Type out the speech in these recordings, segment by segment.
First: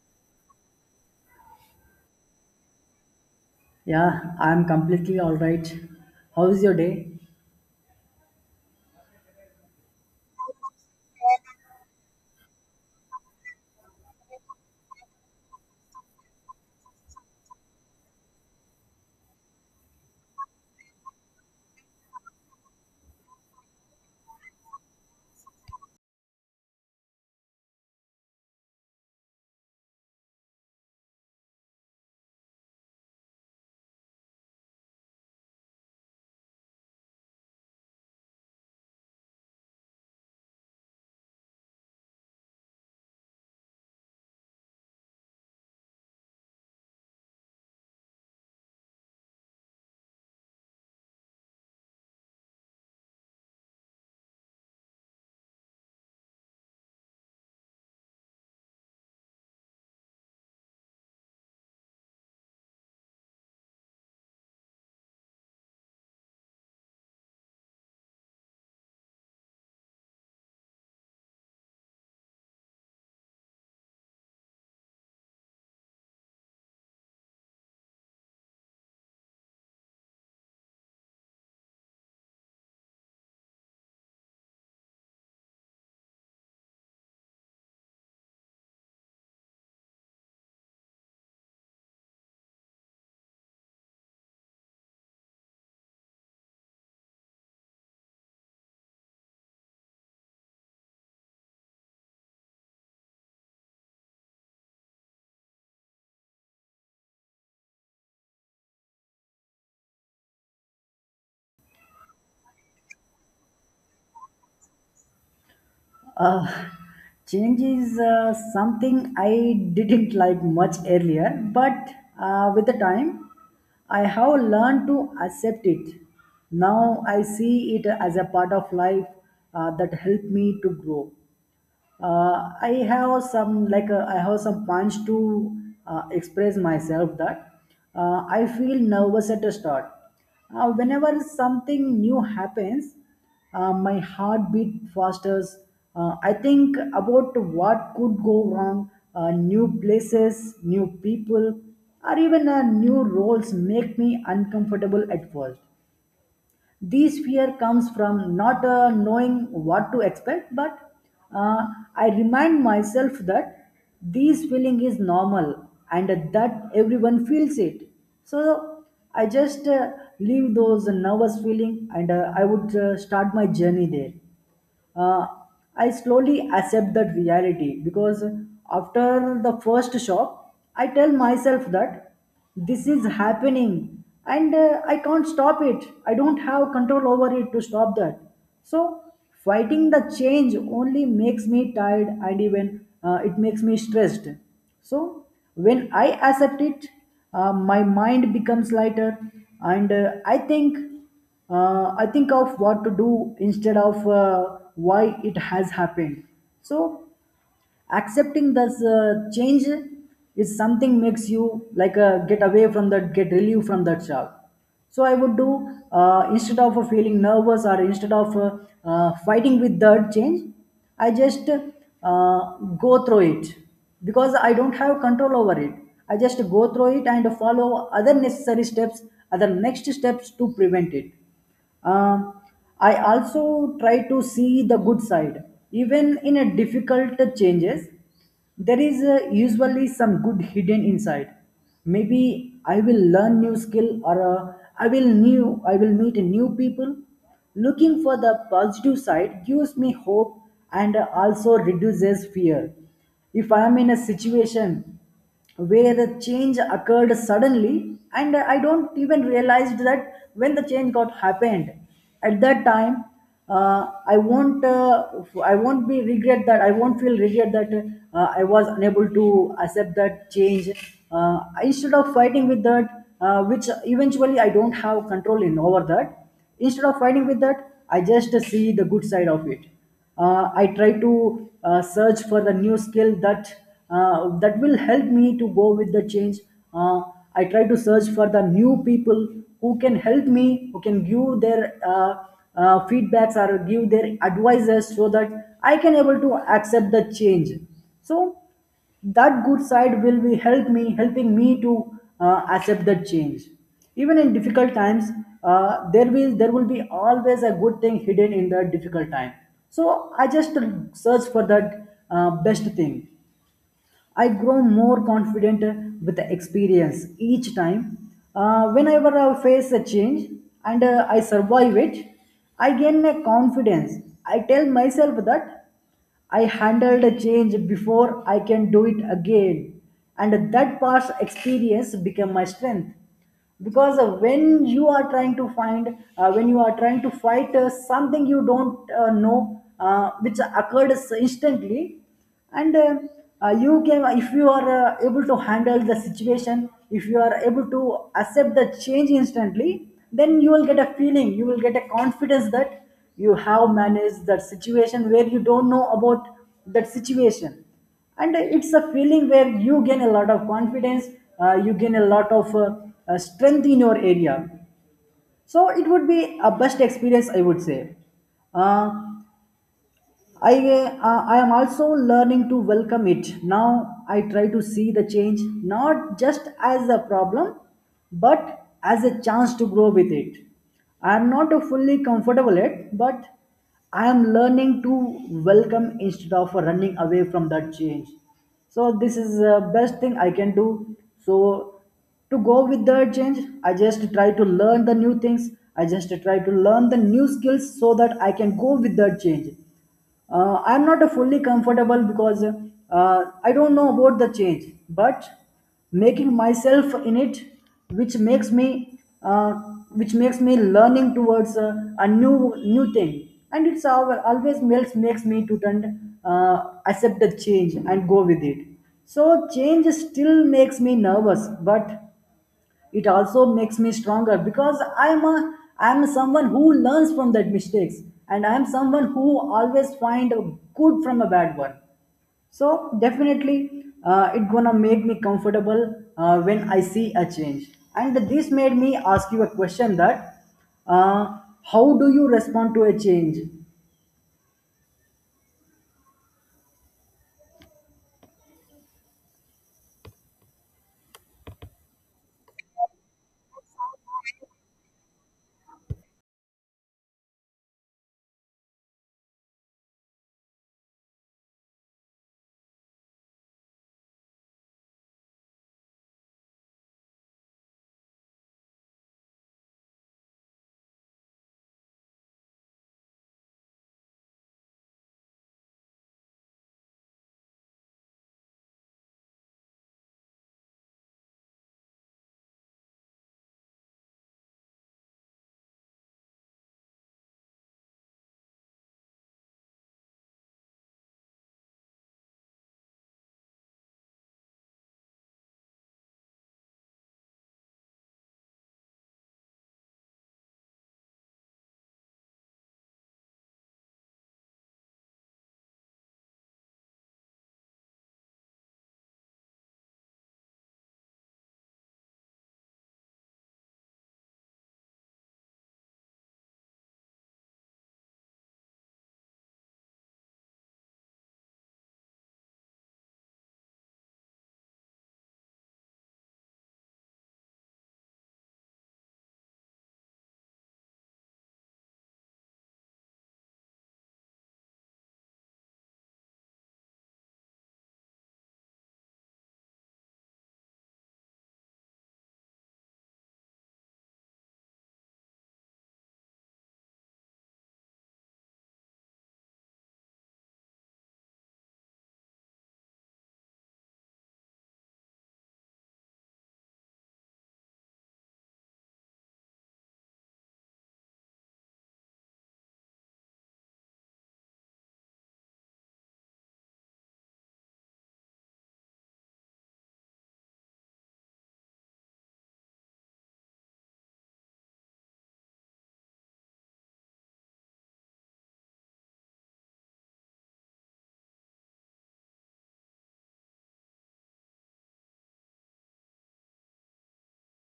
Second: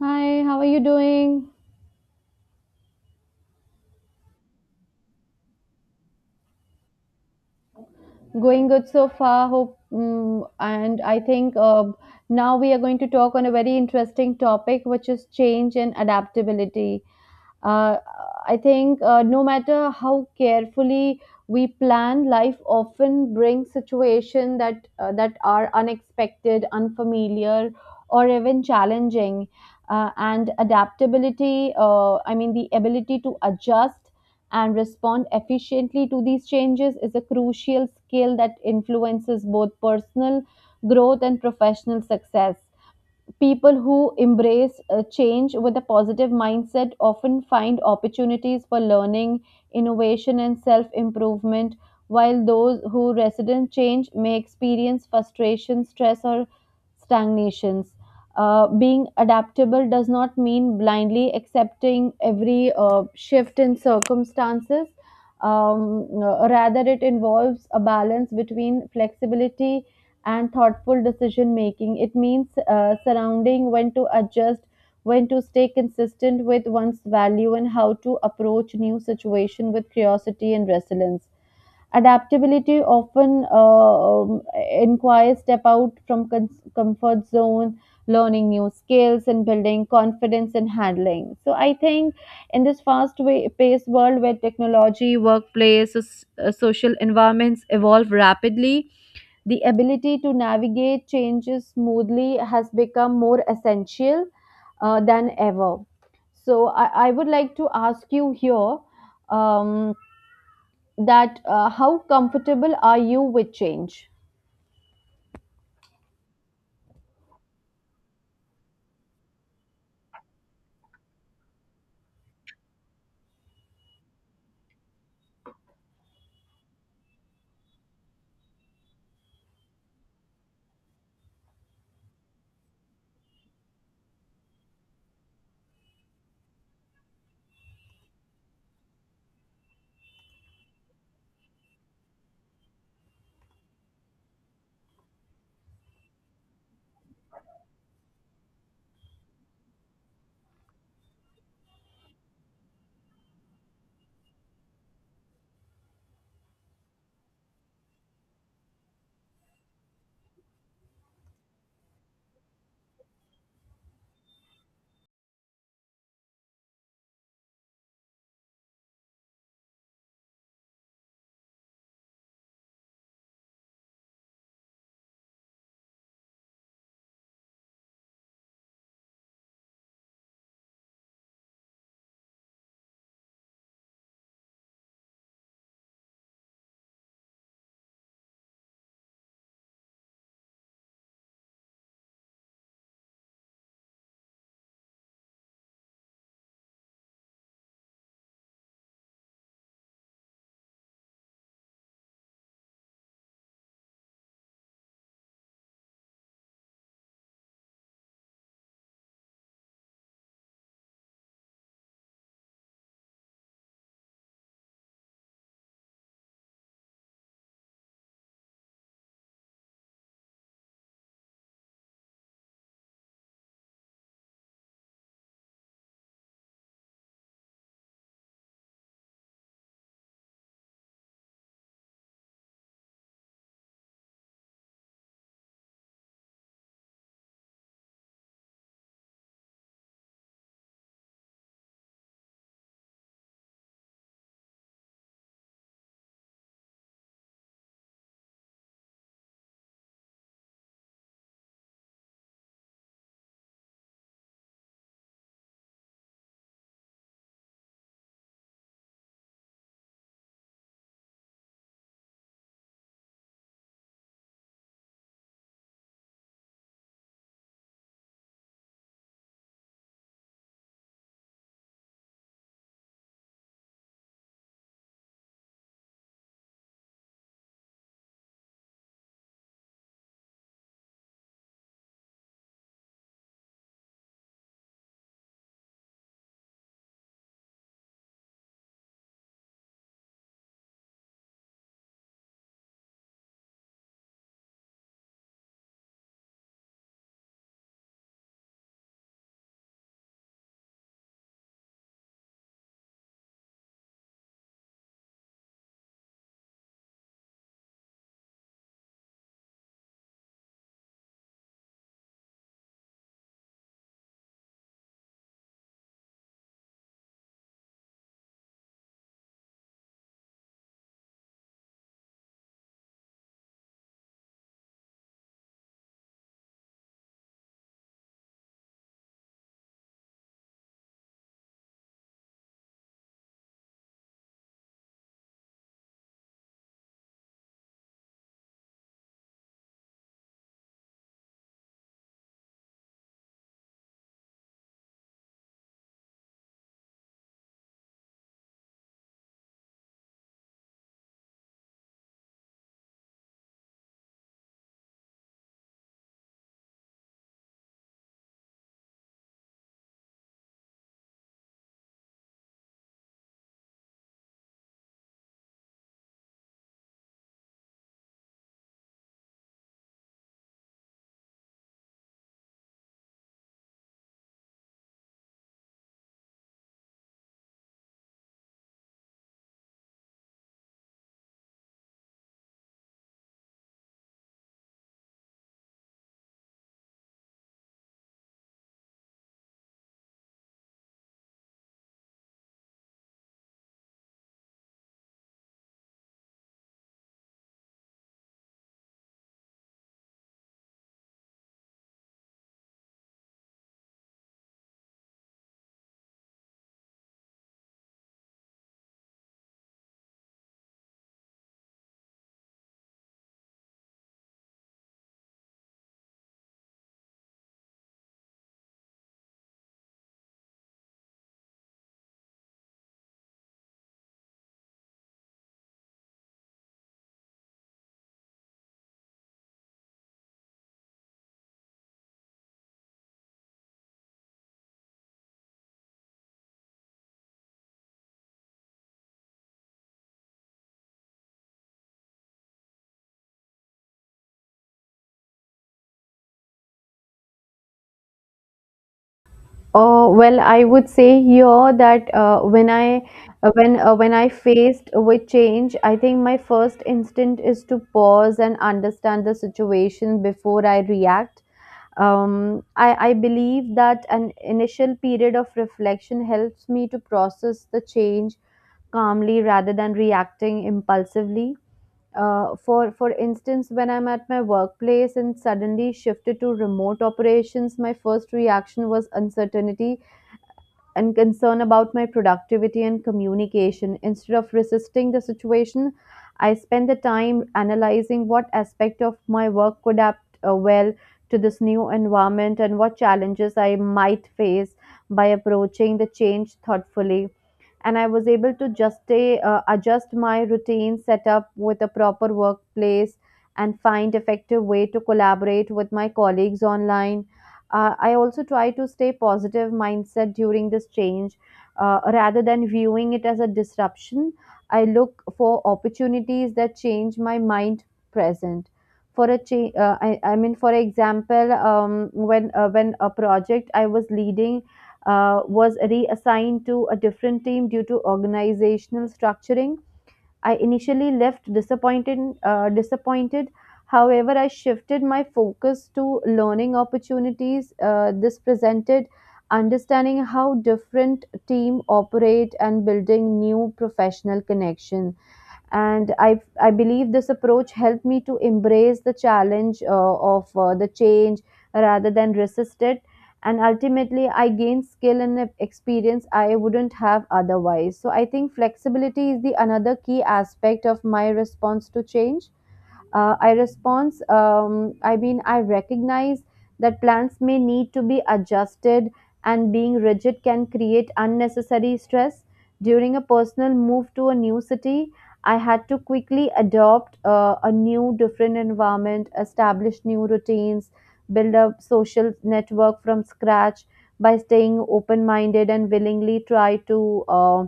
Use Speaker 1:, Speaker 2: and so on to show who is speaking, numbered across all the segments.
Speaker 1: Hi, how are you doing?
Speaker 2: Yeah, I'm completely all right. How's your day?
Speaker 1: Going good so far, hope. And I think now we are going to talk on a very interesting topic, which is change and adaptability. Uh, I think No matter how carefully we plan, life often brings situations that are unexpected, unfamiliar, or even challenging. And adaptability, I mean, the ability to adjust and respond efficiently to these changes is a crucial skill that influences both personal growth and professional success. People who embrace change with a positive mindset often find opportunities for learning, innovation, and self improvement, while those who resist change may experience frustration, stress, or stagnations. Being adaptable does not mean blindly accepting every shift in circumstances. Rather, it involves a balance between flexibility and thoughtful decision making. It means surrounding when to adjust, when to stay consistent with one's value, and how to approach new situation with curiosity and resilience. Adaptability often inquires step out from comfort zone, learning new skills, and building confidence in handling. So I think in this fast way paced world where technology, workplace, social environments evolve rapidly, the ability to navigate changes smoothly has become more essential than ever. So, I would like to ask you here um, that how comfortable are you with change?
Speaker 2: Uh, Change is something I didn't like much earlier, but with the time, I have learned to accept it. Now I see it as a part of life that helped me to grow. I have some like I have some punch to express myself that I feel nervous at the start whenever something new happens. My heart beat faster. I think about what could go wrong. New places, new people, or even new roles make me uncomfortable at first. This fear comes from not knowing what to expect, but uh, I remind myself that this feeling is normal and that everyone feels it. So I just leave those nervous feeling and I would start my journey there. uh, I slowly accept that reality, because after the first shock, I tell myself that this is happening and I can't stop it. I don't have control over it to stop that. So, fighting the change only makes me tired, and even it makes me stressed. So, when I accept it, my mind becomes lighter, and I think of what to do instead of why it has happened. So accepting this change is something makes you like get away from that, get relief from that job. So I would do instead of feeling nervous, or instead of fighting with that change, I just go through it, because I don't have control over it. I just go through it and follow other necessary steps, other next steps to prevent it. Um, I also try to see the good side. Even in a difficult changes, there is usually some good hidden inside. Maybe I will learn new skill, or I will meet new people. Looking for the positive side gives me hope, and also reduces fear. If I am in a situation where the change occurred suddenly and I don't even realized that when the change got happened, at that time uh, i won't uh, I won't be regret that, I won't feel regret that I was unable to accept that change, instead of fighting with that, which eventually I don't have control in over that. Instead of fighting with that, I just see the good side of it. I try to search for the new skill that that will help me to go with the change. uh, I try to search for the new people who can help me, who can give their feedbacks, or give their advices, so that I can able to accept the change. So that good side will be help me, helping me to accept that change. Even in difficult times, there will be always a good thing hidden in the difficult time. So I just search for that best thing. I grow more confident with the experience each time. Whenever I face a change and I survive it, I gain a confidence. I tell myself that I handled a change before, I can do it again, and that past experience became my strength. Because when you are trying to find when you are trying to fight something you don't know which occurred instantly, and you can, if you are able to handle the situation, if you are able to accept the change instantly, then you will get a feeling, you will get a confidence that you have managed that situation where you don't know about that situation. And it's a feeling where you gain a lot of confidence. You gain a lot of strength in your area. So it would be a best experience, I would say. uh, I am also learning to welcome it. Now I try to see the change not just as a problem, but as a chance to grow with it. I am not fully comfortable yet, but I am learning to welcome instead of running away from that change. So this is the best thing I can do. So to go with the change, I just try to learn the new things. I just try to learn the new skills so that I can go with the change. I'm not fully comfortable, because I don't know about the change, but making myself in it, which makes me uh, which makes me learning towards a new thing. And it's always makes me to turn, uh, accept the change and go with it. So change still makes me nervous, but it also makes me stronger, because I'm someone who learns from that mistakes, and I'm someone who always find a good from a bad one. So definitely it gonna make me comfortable when I see a change. And this made me ask you a question that uh, how do you respond to a change?
Speaker 1: Well, I would say here that when I faced with change, I think my first instinct is to pause and understand the situation before I react. I believe that an initial period of reflection helps me to process the change calmly rather than reacting impulsively. For instance, when I'm at my workplace and suddenly shifted to remote operations, my first reaction was uncertainty and concern about my productivity and communication. Instead of resisting the situation, I spend the time analyzing what aspect of my work could adapt well to this new environment and what challenges I might face by approaching the change thoughtfully, and I was able to just stay, adjust my routine set up with a proper workplace and find effective way to collaborate with my colleagues online. I also try to stay positive mindset during this change rather than viewing it as a disruption. I look for opportunities that change my mind present. For a change, I mean, for example, when a project I was leading was reassigned to a different team due to organizational structuring. I initially left disappointed. Disappointed. However, I shifted my focus to learning opportunities. This presented understanding how different team operate and building new professional connection, and I believe this approach helped me to embrace the challenge of the change rather than resist it. And ultimately, I gained skill and experience I wouldn't have otherwise. So I think flexibility is the another key aspect of my response to change. I mean, I recognize that plans may need to be adjusted and being rigid can create unnecessary stress. During a personal move to a new city, I had to quickly adopt a new different environment, establish new routines, build a social network from scratch by staying open minded and willingly try to uh,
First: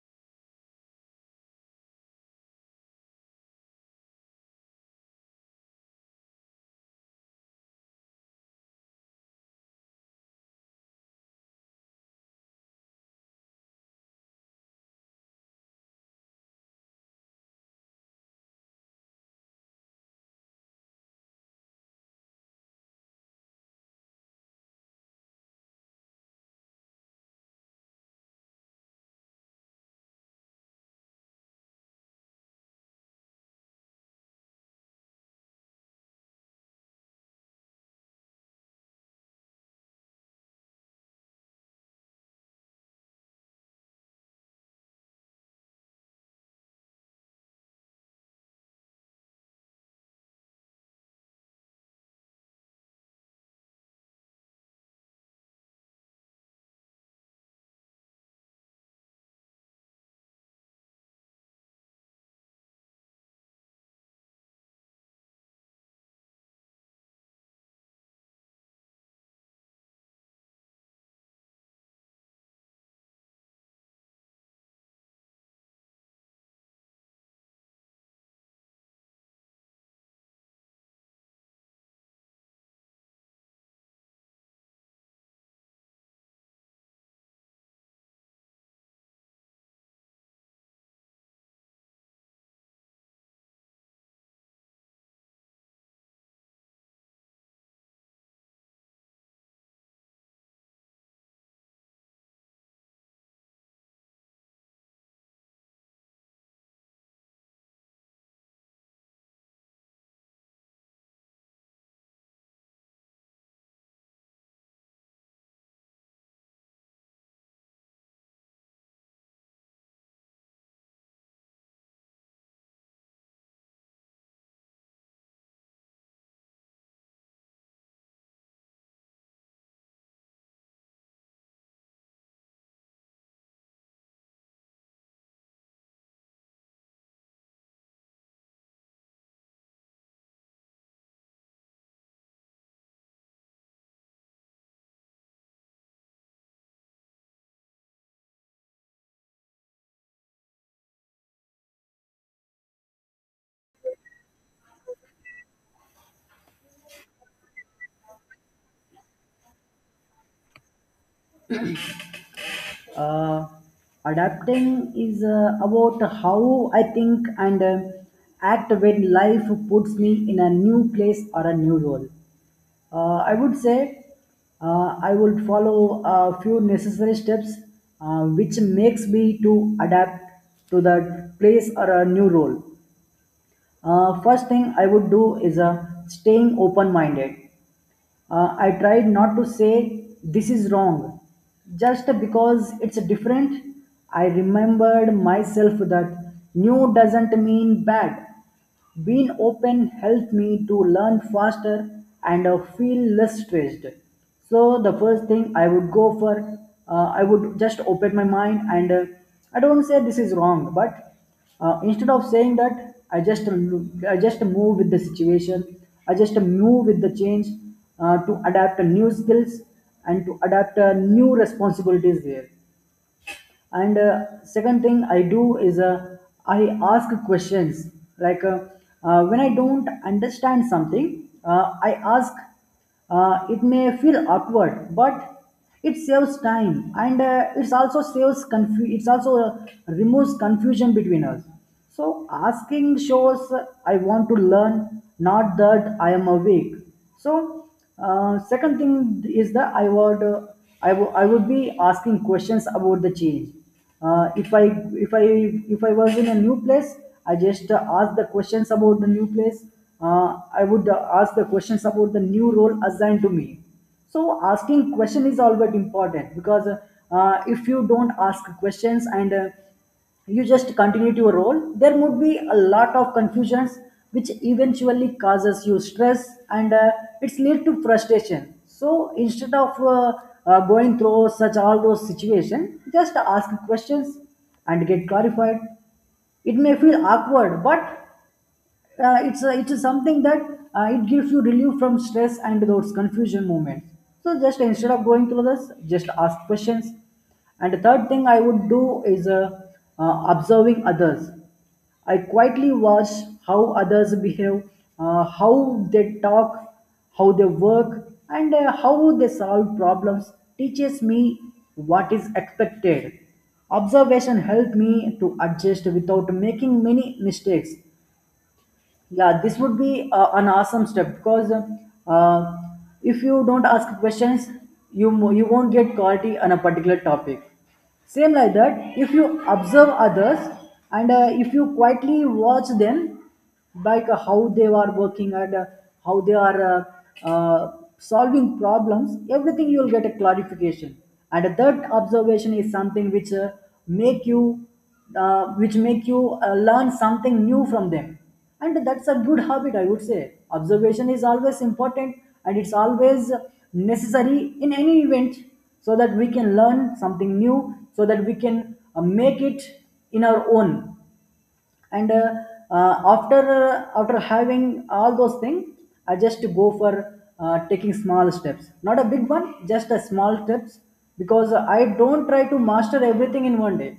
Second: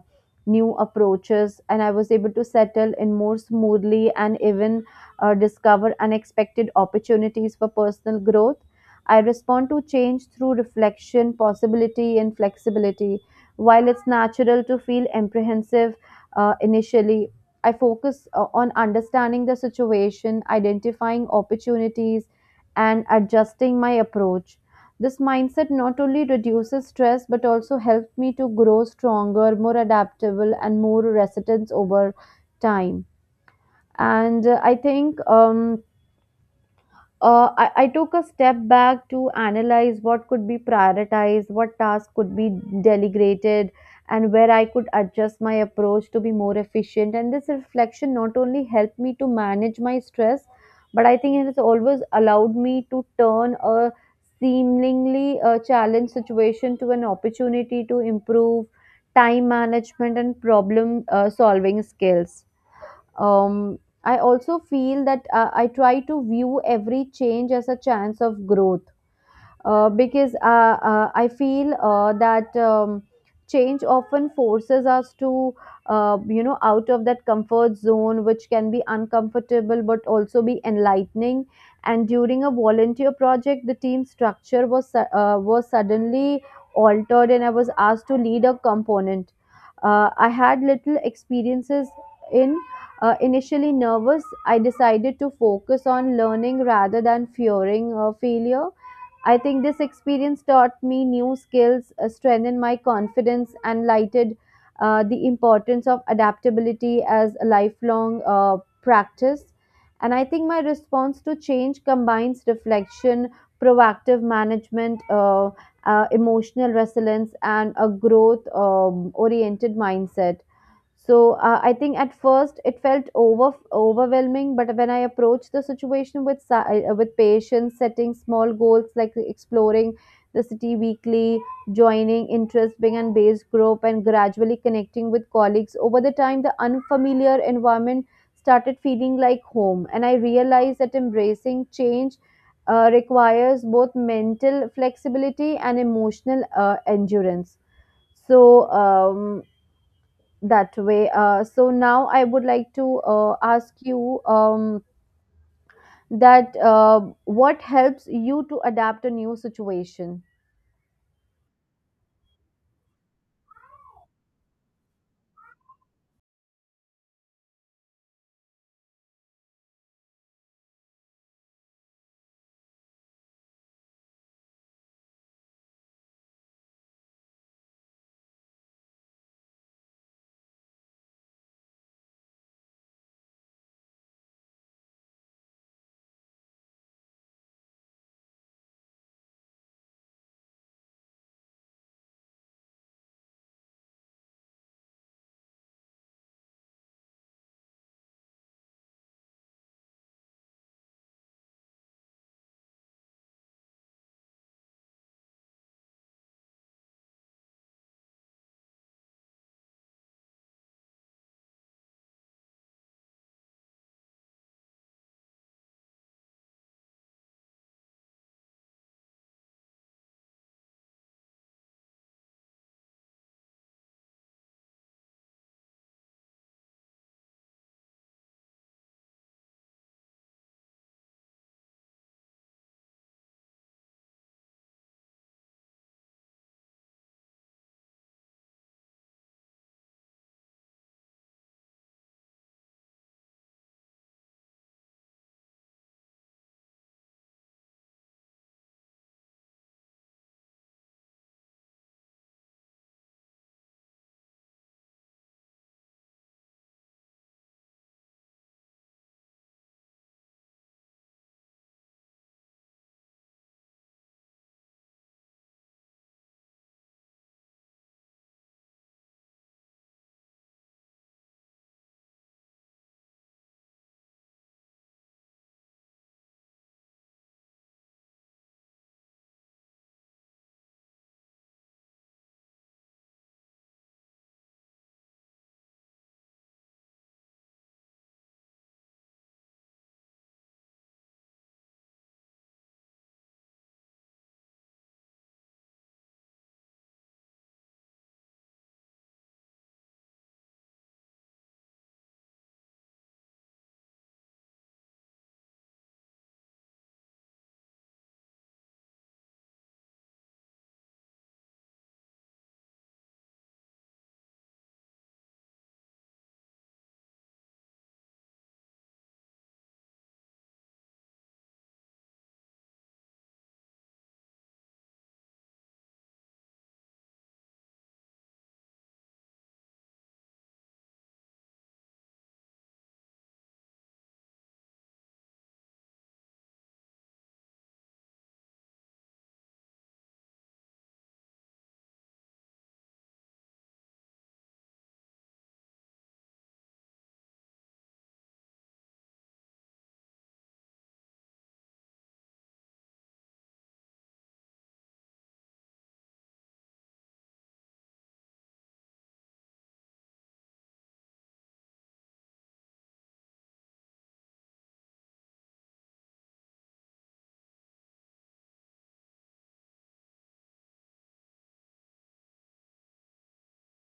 Speaker 1: new approaches, and I was able to settle in more smoothly and even discover unexpected opportunities for personal growth. I respond to change through reflection, possibility, and flexibility. While it's natural to feel apprehensive initially, I focus on understanding the situation, identifying opportunities, and adjusting my approach. This mindset not only reduces stress but also helps me to grow stronger, more adaptable, and more resilient over time. And I took a step back to analyze what could be prioritized, what tasks could be delegated, and where I could adjust my approach to be more efficient. And this reflection not only helped me to manage my stress, but I think it has always allowed me to turn a seemingly challenge situation to an opportunity to improve time management and problem solving skills. um, I also feel that I try to view every change as a chance of growth because I feel that change often forces us to, you know, out of that comfort zone, which can be uncomfortable but also be enlightening. And during a volunteer project, the team structure was suddenly altered, and I was asked to lead a component. I had little experiences in. Initially nervous, I decided to focus on learning rather than fearing failure. I think this experience taught me new skills, strengthened my confidence, and lighted the importance of adaptability as a lifelong practice. And I think my response to change combines reflection, proactive management, emotional resilience, and a growth oriented mindset. So I think at first it felt overwhelming, but when I approached the situation with with patience, setting small goals like exploring the city weekly, joining interest-based and based group, and gradually connecting with colleagues, over the time the unfamiliar environment started feeling like home, and I realized that embracing change requires both mental flexibility and emotional endurance. so um, that way. So now I would like to ask you that what helps you to adapt a new situation?
Speaker 2: uh, Adapting is about how I think and act when life puts me in a new place or a new role. I would say I would follow a few necessary steps, which makes me to adapt to the place or a new role. First thing I would do is staying open-minded. I tried not to say this is wrong just because it's different. I remembered myself that new doesn't mean bad. Being open helped me to learn faster and feel less stressed. So the first thing I would go for, I would just open my mind, and I don't say this is wrong, but instead of saying that, I just I just move with the situation, I just move with the change, to adapt a new skills and to adapt new responsibilities there. And second thing I do is I ask questions, like when I don't understand something, I ask. It may feel awkward, but it saves time, and it's also saves it's also removes confusion between us. So asking shows I want to learn, not that I am awake. So second thing is that I would I would be asking questions about the change. Uh, if I if I if I was in a new place, I just ask the questions about the new place. I would ask the questions about the new role assigned to me. So asking question is always important, because if you don't ask questions and you just continue your role, there would be a lot of confusions, which eventually causes you stress, and it's lead to frustration. So instead of going through such all those situations, just ask questions and get clarified. It may feel awkward, but it's a something that it gives you relief from stress and those confusion moments. So just instead of going through this, just ask questions. And the third thing I would do is observing others. I quietly watch how others behave, how they talk, how they work, and how they solve problems teaches me what is expected. Observation helped me to adjust without making many mistakes. Yeah, this would be an awesome step, because uh, if you don't ask questions, you you won't get clarity on a particular topic. Same like that, if you observe others and if you quietly watch them, like how they are working, and how they are uh, uh, solving problems, everything, you will get a clarification. And that observation is something which make you, which make you learn something new from them. And that's a good habit, I would say. Observation is always important, and it's always necessary in any event, so that we can learn something new, so that we can make it in our own. And after after having all those things, I just go for taking small steps, not a big one, just a small steps, because I don't try to master everything in one day.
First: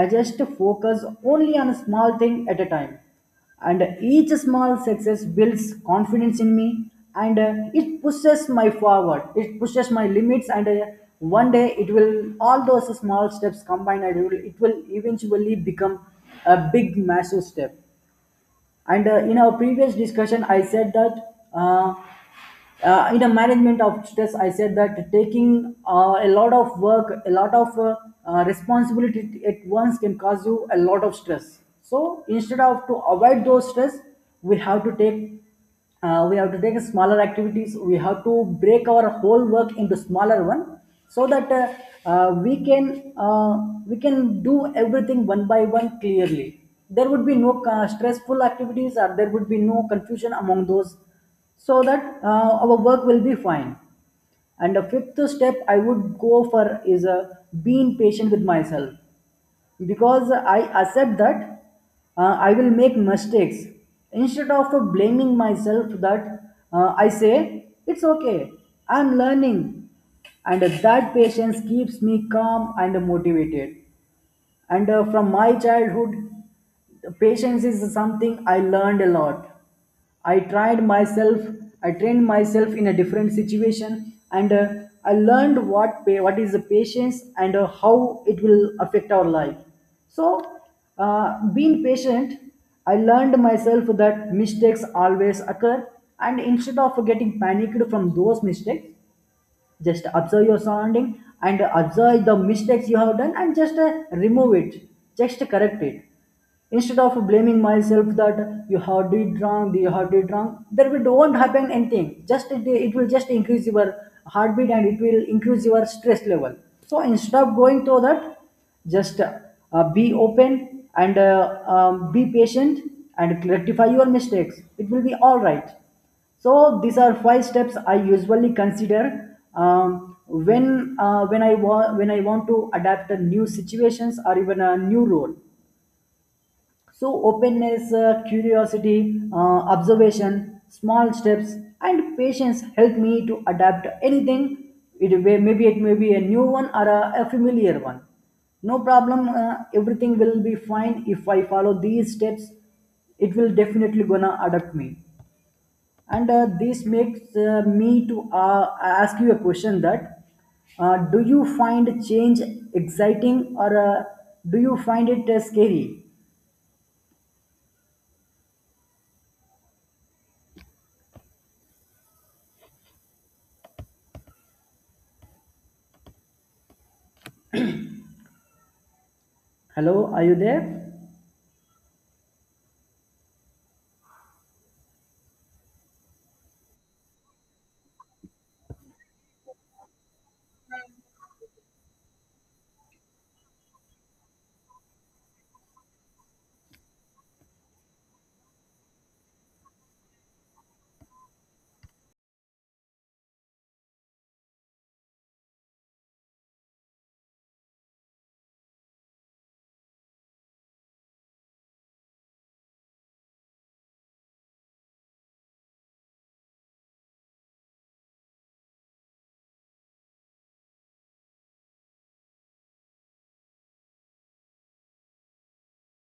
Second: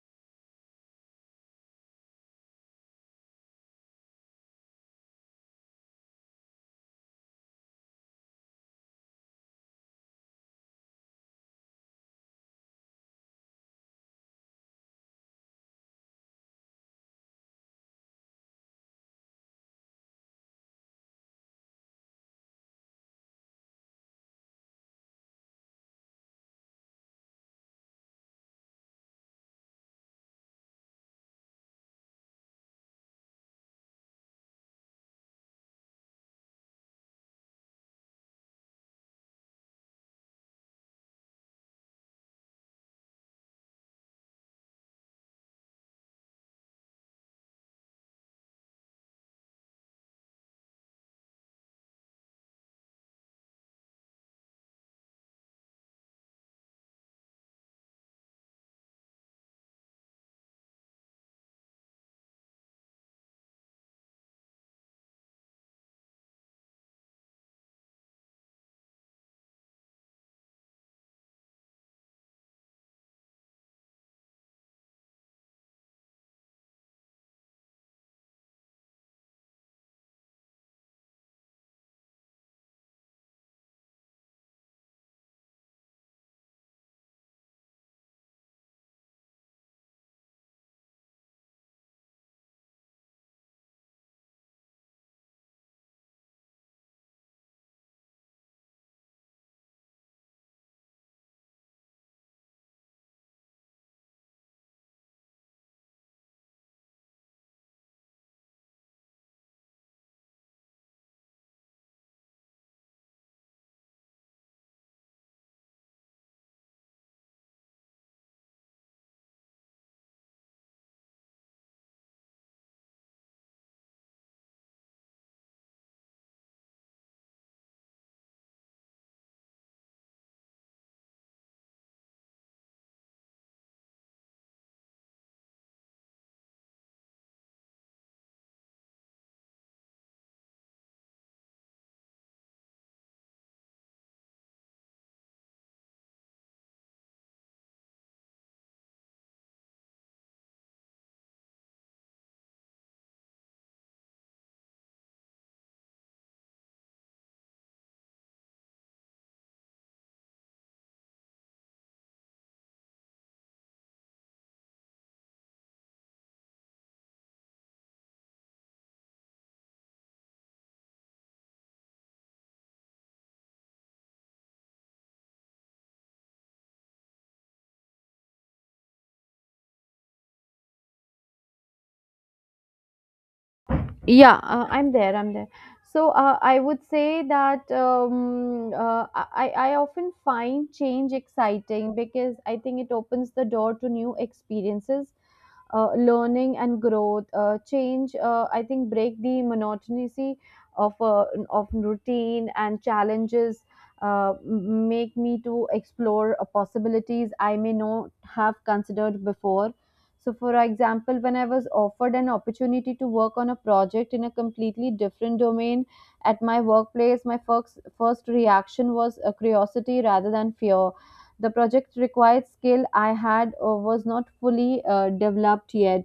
Speaker 2: I just focus only on a small thing at a time. And each small success builds confidence in me, and it pushes my forward. It pushes my limits, and one day it will, all those small steps combined, and it will eventually become a big massive step. And in our previous discussion, I said that in a management of stress, I said that taking a lot of work, a lot of responsibility at once can cause you a lot of stress. So instead of to avoid those stress, we have to take we have to take smaller activities. We have to break our whole work into smaller one, so that uh, we can uh, we can do everything one by one clearly. There would be no stressful activities, or there would be no confusion among those, so that our work will be fine. And the fifth step I would go for is being patient with myself, because I accept that I will make mistakes. Instead of blaming myself, that I say it's okay. I'm learning, and that patience keeps me calm and motivated. And from my childhood, patience is something I learned a lot. I tried myself, I trained myself in a different situation, and I learned what is the patience, and how it will affect our life. So uh, being patient, I learned myself that mistakes always occur, and instead of getting panicked from those mistakes, just observe your surrounding and observe the mistakes you have done and just remove it, just correct it. Instead of blaming myself that you have did wrong, you have did wrong, there will do not happen anything, just it will just increase your heartbeat, and it will increase your stress level. So instead of going through that, just be open and be patient and rectify your mistakes, it will be all right. So these are five steps I usually consider when I want to adapt to new situations or even a new role. So openness, curiosity, observation, small steps, and patience help me to adapt to anything. Maybe it may be a new one or a familiar one. No problem. Everything will be fine if I follow these steps. It will definitely gonna adapt me. And this makes me to ask you a question that do you find change exciting, or do you find it scary? Hello, are you there?
Speaker 1: Yeah, I'm there. I'm there. So I would say that I often find change exciting because I think it opens the door to new experiences, learning and growth. Uh, change uh, i think break the monotony of uh, of routine and challenges. Make me to explore possibilities I may not have considered before. So for example, when I was offered an opportunity to work on a project in a completely different domain at my workplace, my first reaction was curiosity rather than fear. The project required skill I had was not fully developed yet,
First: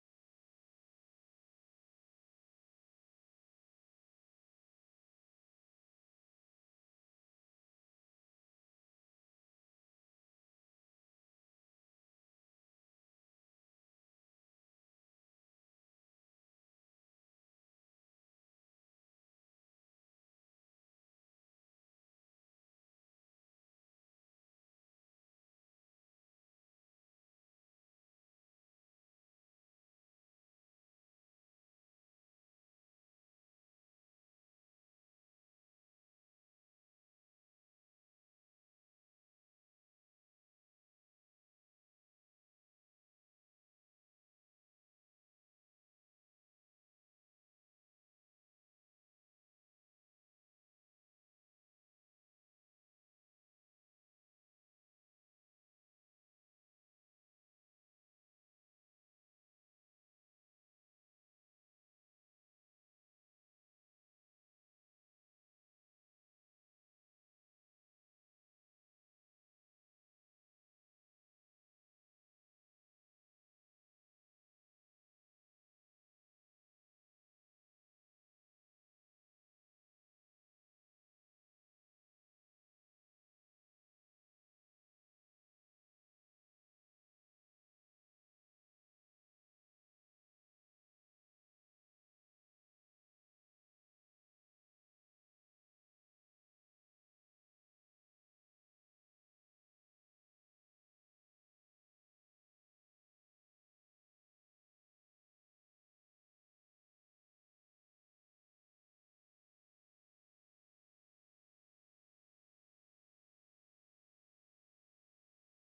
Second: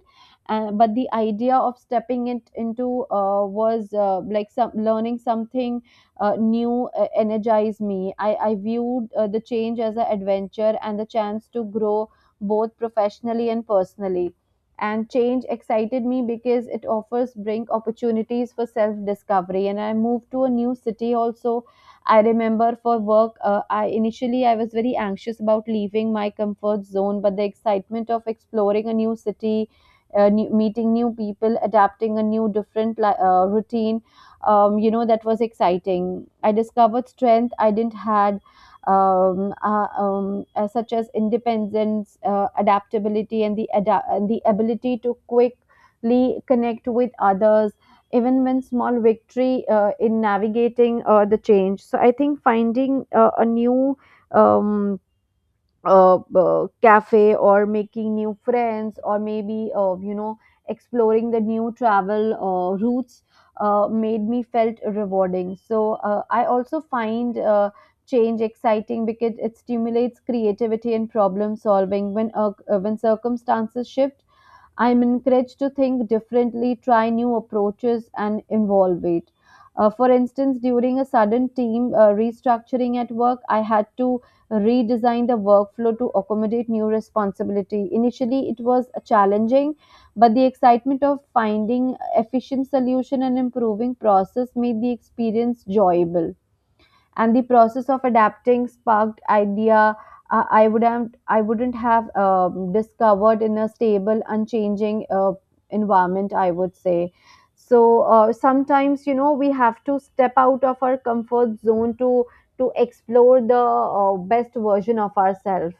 Speaker 1: but the idea of stepping it into was like some learning something new energized me. I viewed the change as an adventure and the chance to grow both professionally and personally. And change excited me because it offers bring opportunities for self discovery. And I moved to a new city also. I remember for work, I initially I was very anxious about leaving my comfort zone, but the excitement of exploring a new city, meeting new people, adapting a new different routine, you know, that was exciting. I discovered strength I didn't had. Such as independence, adaptability, and and the ability to quickly connect with others, even when small victory in navigating the change. So I think finding a new um, cafe or making new friends, or maybe you know, exploring the new travel routes made me felt rewarding. So I also find change exciting because it stimulates creativity and problem solving. When circumstances shift, I'm encouraged to think differently, try new approaches, and involve it. For instance, during a sudden team restructuring at work, I had to redesign the workflow to accommodate new responsibility. Initially, it was challenging, but the excitement of finding efficient solution and improving process made the experience enjoyable, and the process of adapting sparked idea I wouldn't have discovered in a stable, unchanging environment, I would say. So sometimes you know we have to step out of our comfort zone to explore the best version of ourselves.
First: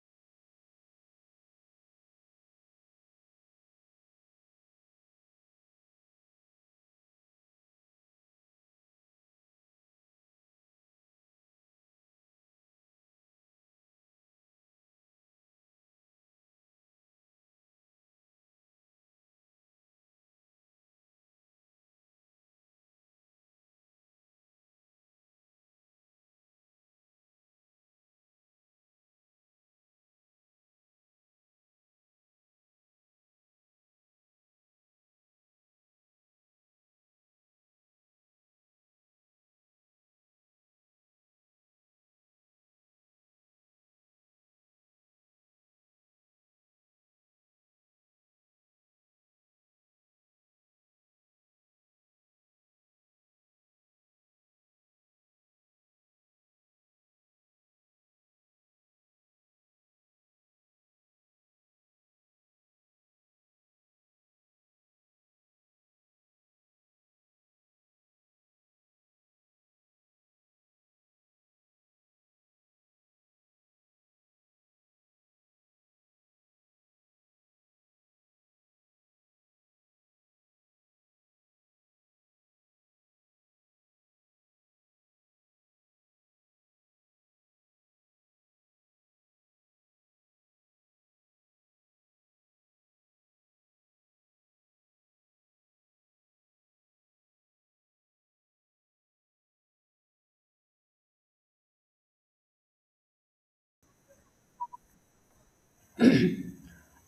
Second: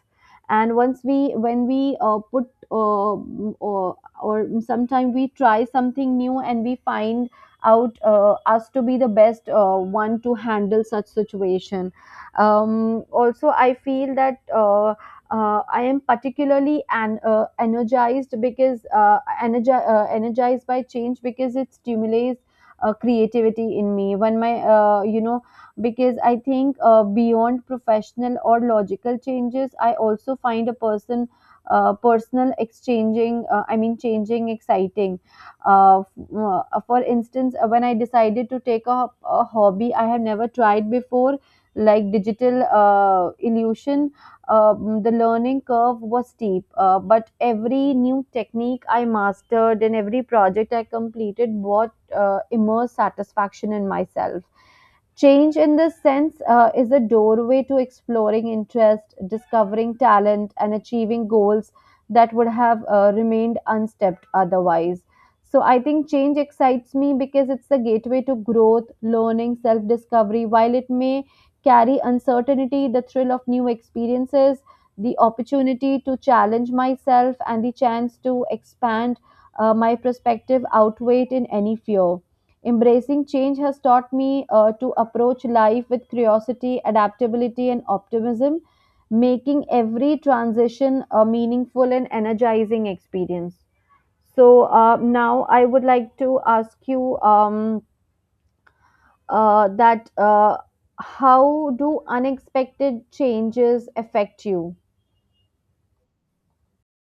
Speaker 1: And once we when we put uh, or sometimes we try something new and we find out us to be the best one to handle such situation. Also I feel that I am particularly an, energized because energized by change because it stimulates creativity in me. When my you know, because I think beyond professional or logical changes, I also find a personal exchanging. I mean, changing exciting. Uh, uh, for instance uh, when I decided to take a hobby I have never tried before, like digital illusion. The learning curve was steep, but every new technique I mastered and every project I completed brought immense satisfaction in myself. Change in this sense is a doorway to exploring interest, discovering talent, and achieving goals that would have remained unstepped otherwise. So I think change excites me because it's the gateway to growth, learning, self discovery. While it may carry uncertainty, the thrill of new experiences, the opportunity to challenge myself, and the chance to expand my perspective outweigh it in any fear. Embracing change has taught me to approach life with curiosity, adaptability, and optimism, making every transition a meaningful and energizing experience. So now I would like to ask you that how do unexpected changes affect you?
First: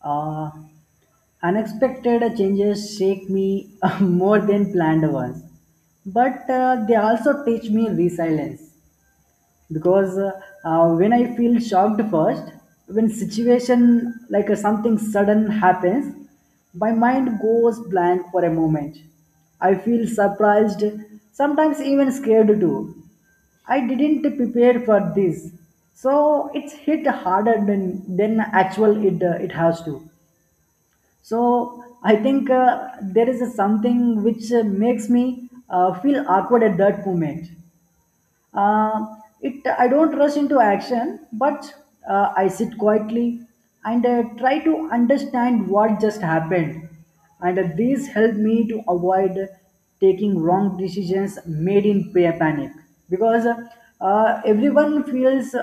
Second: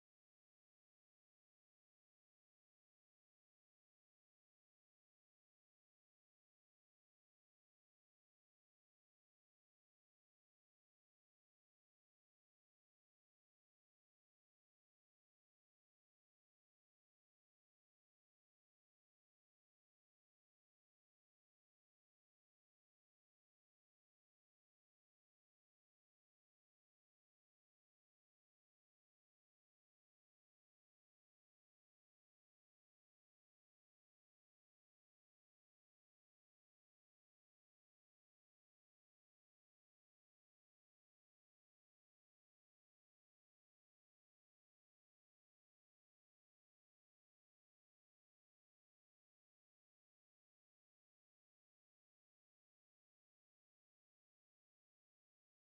Speaker 2: uh, Unexpected changes shake me more than planned ones, but they also teach me resilience. Because when I feel shocked first, when situation like something sudden happens, my mind goes blank for a moment. I feel surprised, sometimes even scared too. I didn't prepare for this, so it's hit harder than actual it it has to. So I think there is something which makes me feel awkward at that moment. It I don't rush into action, but I sit quietly and try to understand what just happened. And these help me to avoid taking wrong decisions made in panic. Because everyone feels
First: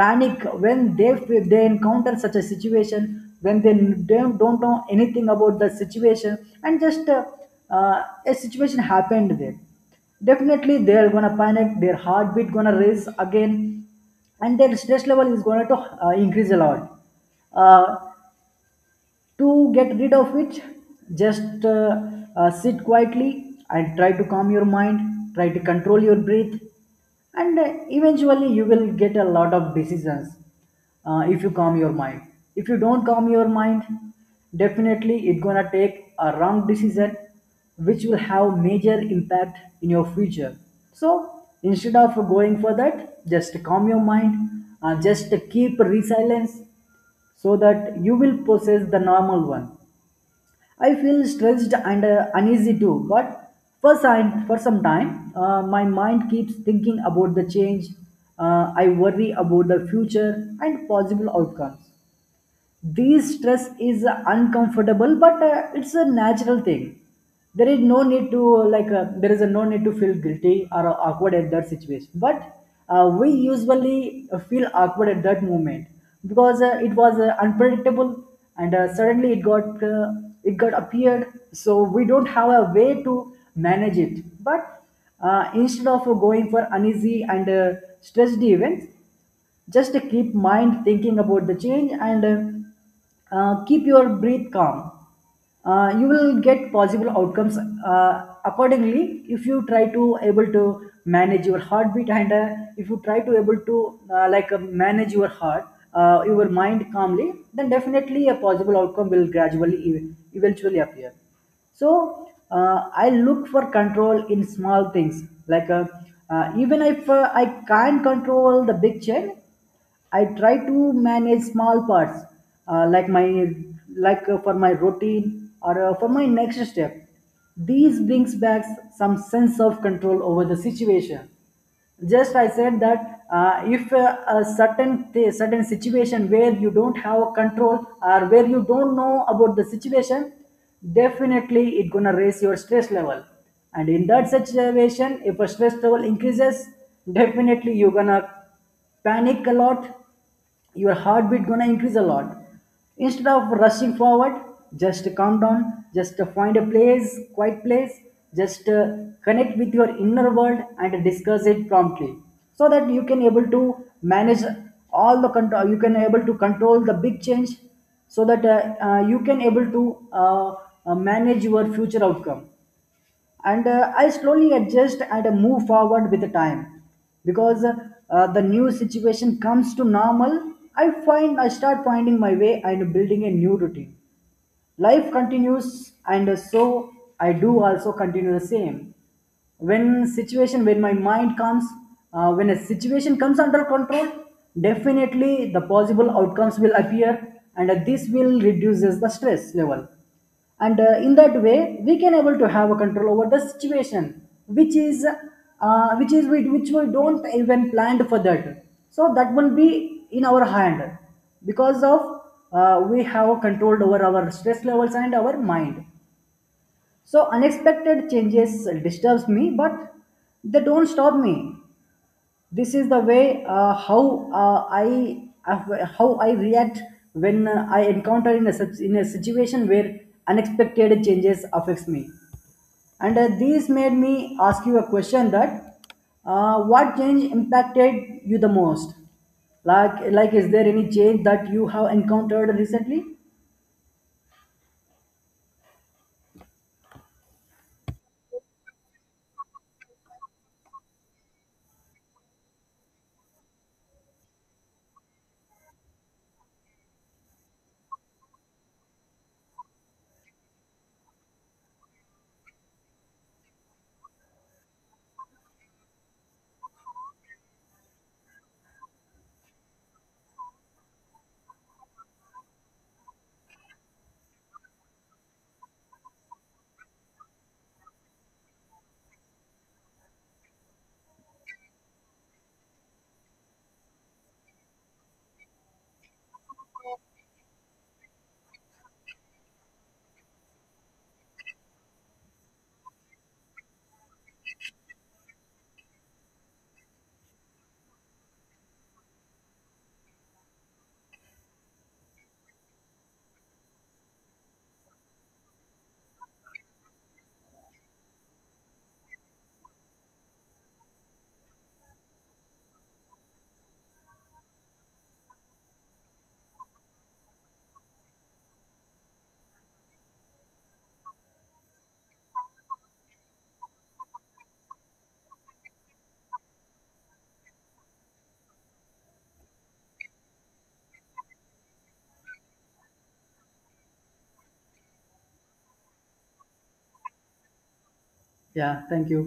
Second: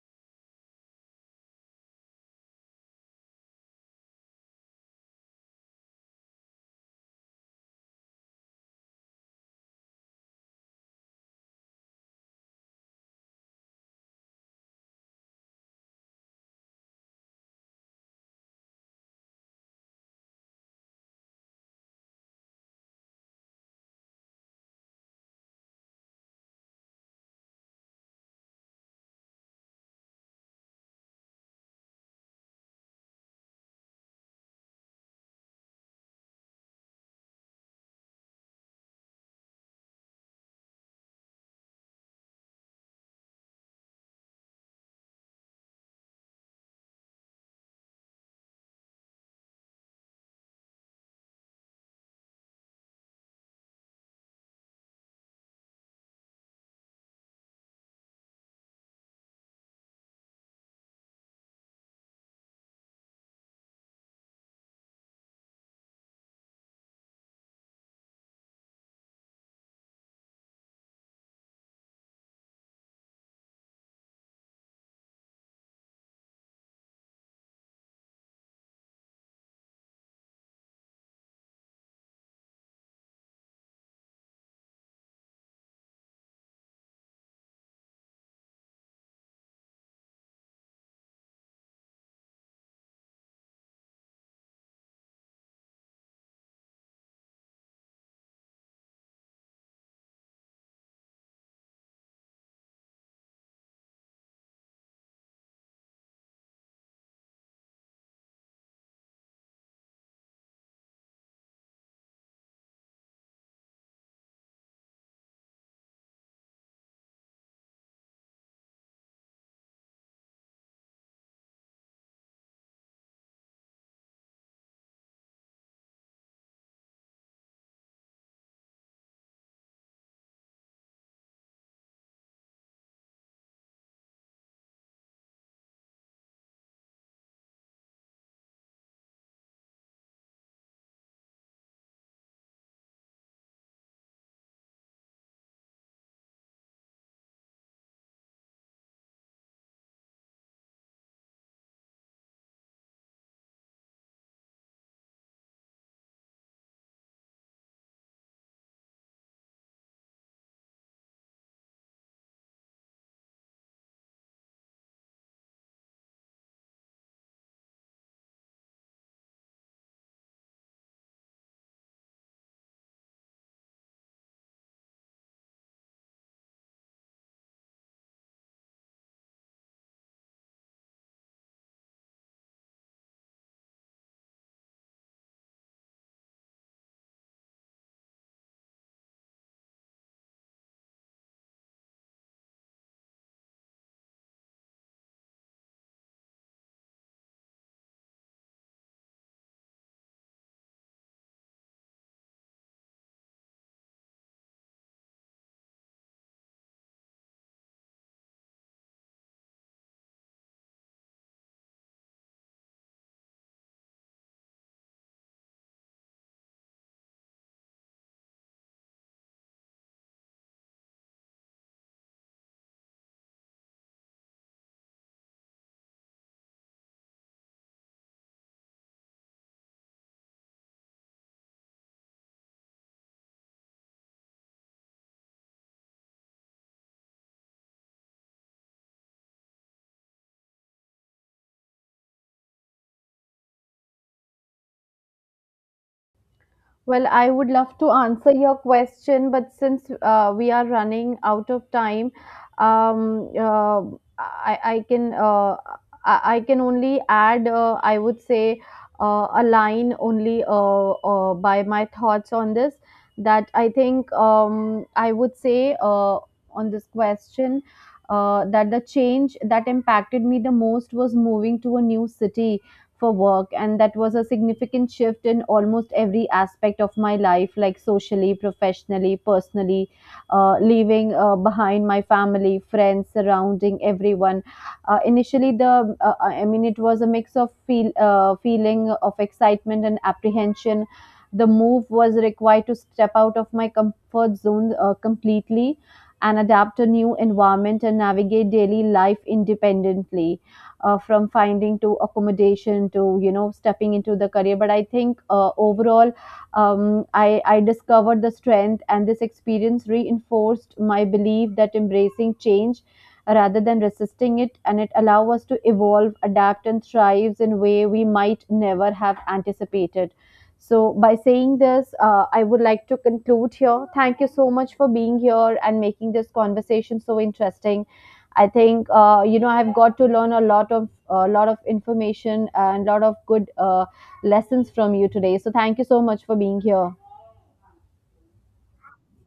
Speaker 2: panic when they encounter such a situation, when they don't know anything about the situation, and just a situation happened there, definitely they're gonna panic, their heartbeat gonna raise again, and their stress level is going to increase a lot. uh, to get rid of it, just sit quietly and try to calm your mind, try to control your breath, and eventually you will get a lot of decisions if you calm your mind. If you don't calm your mind, definitely it's gonna take a wrong decision which will have major impact in your future. So instead of going for that, just calm your mind, just keep resilience so that you will possess the normal one. I feel stressed and uneasy too, but for some time, my mind keeps thinking about the change. I worry about the future and possible outcomes. This stress is uncomfortable, but it's a natural thing. There is no need to there is a no need to feel guilty or awkward at that situation. But we usually feel awkward at that moment because it was unpredictable, and suddenly it got appeared. So we don't have a way to manage it. But instead of going for uneasy and stressed events, just keep mind thinking about the change and keep your breath calm. You will get possible outcomes accordingly, if you try to able to manage your heartbeat, and if you try to able to manage your heart, your mind calmly, then definitely a possible outcome will eventually appear. So uh, I look for control in small things, like even if I can't control the big change, I try to manage small parts, uh, like my like for my routine or for my next step. These brings back some sense of control over the situation. Just I said that if a certain certain situation where you don't have a control, or where you don't know about the situation, definitely it gonna raise your stress level. And in that situation, if a stress level increases, definitely you're gonna panic a lot, your heartbeat gonna increase a lot. Instead of rushing forward, just calm down, just find a place, quiet place, just connect with your inner world and discuss it promptly, so that you can able to manage all the control, you can able to control the big change, so that you can able to manage your future outcome. And I slowly adjust and move forward with the time. Because the new situation comes to normal, I start finding my way and building a new routine. Life continues, and so I do also continue the same. When my mind comes when a situation comes under control, definitely the possible outcomes will appear, and this will reduces the stress level. And in that way we can able to have a control over the situation which is which we don't even planned for, that so that will be in our hand. Because of we have controlled over our stress levels and our mind. So unexpected changes disturbs me, but they don't stop me. This is the way how I react when I encounter in a situation where unexpected changes affects me. And these made me ask you a question that what change impacted you the most? Like is there any change that you have encountered recently?
Speaker 1: Well, I would love to answer your question, but since we are running out of time, um, uh, I, I can uh, I can only add I would say a line only by my thoughts on this. That I think I would say on this question that the change that impacted me the most was moving to a new city for work, and that was a significant shift in almost every aspect of my life, like socially, professionally, personally, leaving behind my family, friends, surrounding, everyone. Initially the I mean, it was a mix of feeling of excitement and apprehension. The move was required to step out of my comfort zone completely, and adapt a new environment, and navigate daily life independently, from finding to accommodation to you know stepping into the career. But I think overall, I discovered the strength, and this experience reinforced my belief that embracing change rather than resisting it, and it allow us to evolve, adapt, and thrives in a way we might never have anticipated. So by saying this, I would like to conclude here. Thank you so much for being here and making this conversation so interesting. I think you know I've got to learn a lot of information and a lot of good lessons from you today. So thank you so much for being here.
Speaker 2: Yeah, thank you.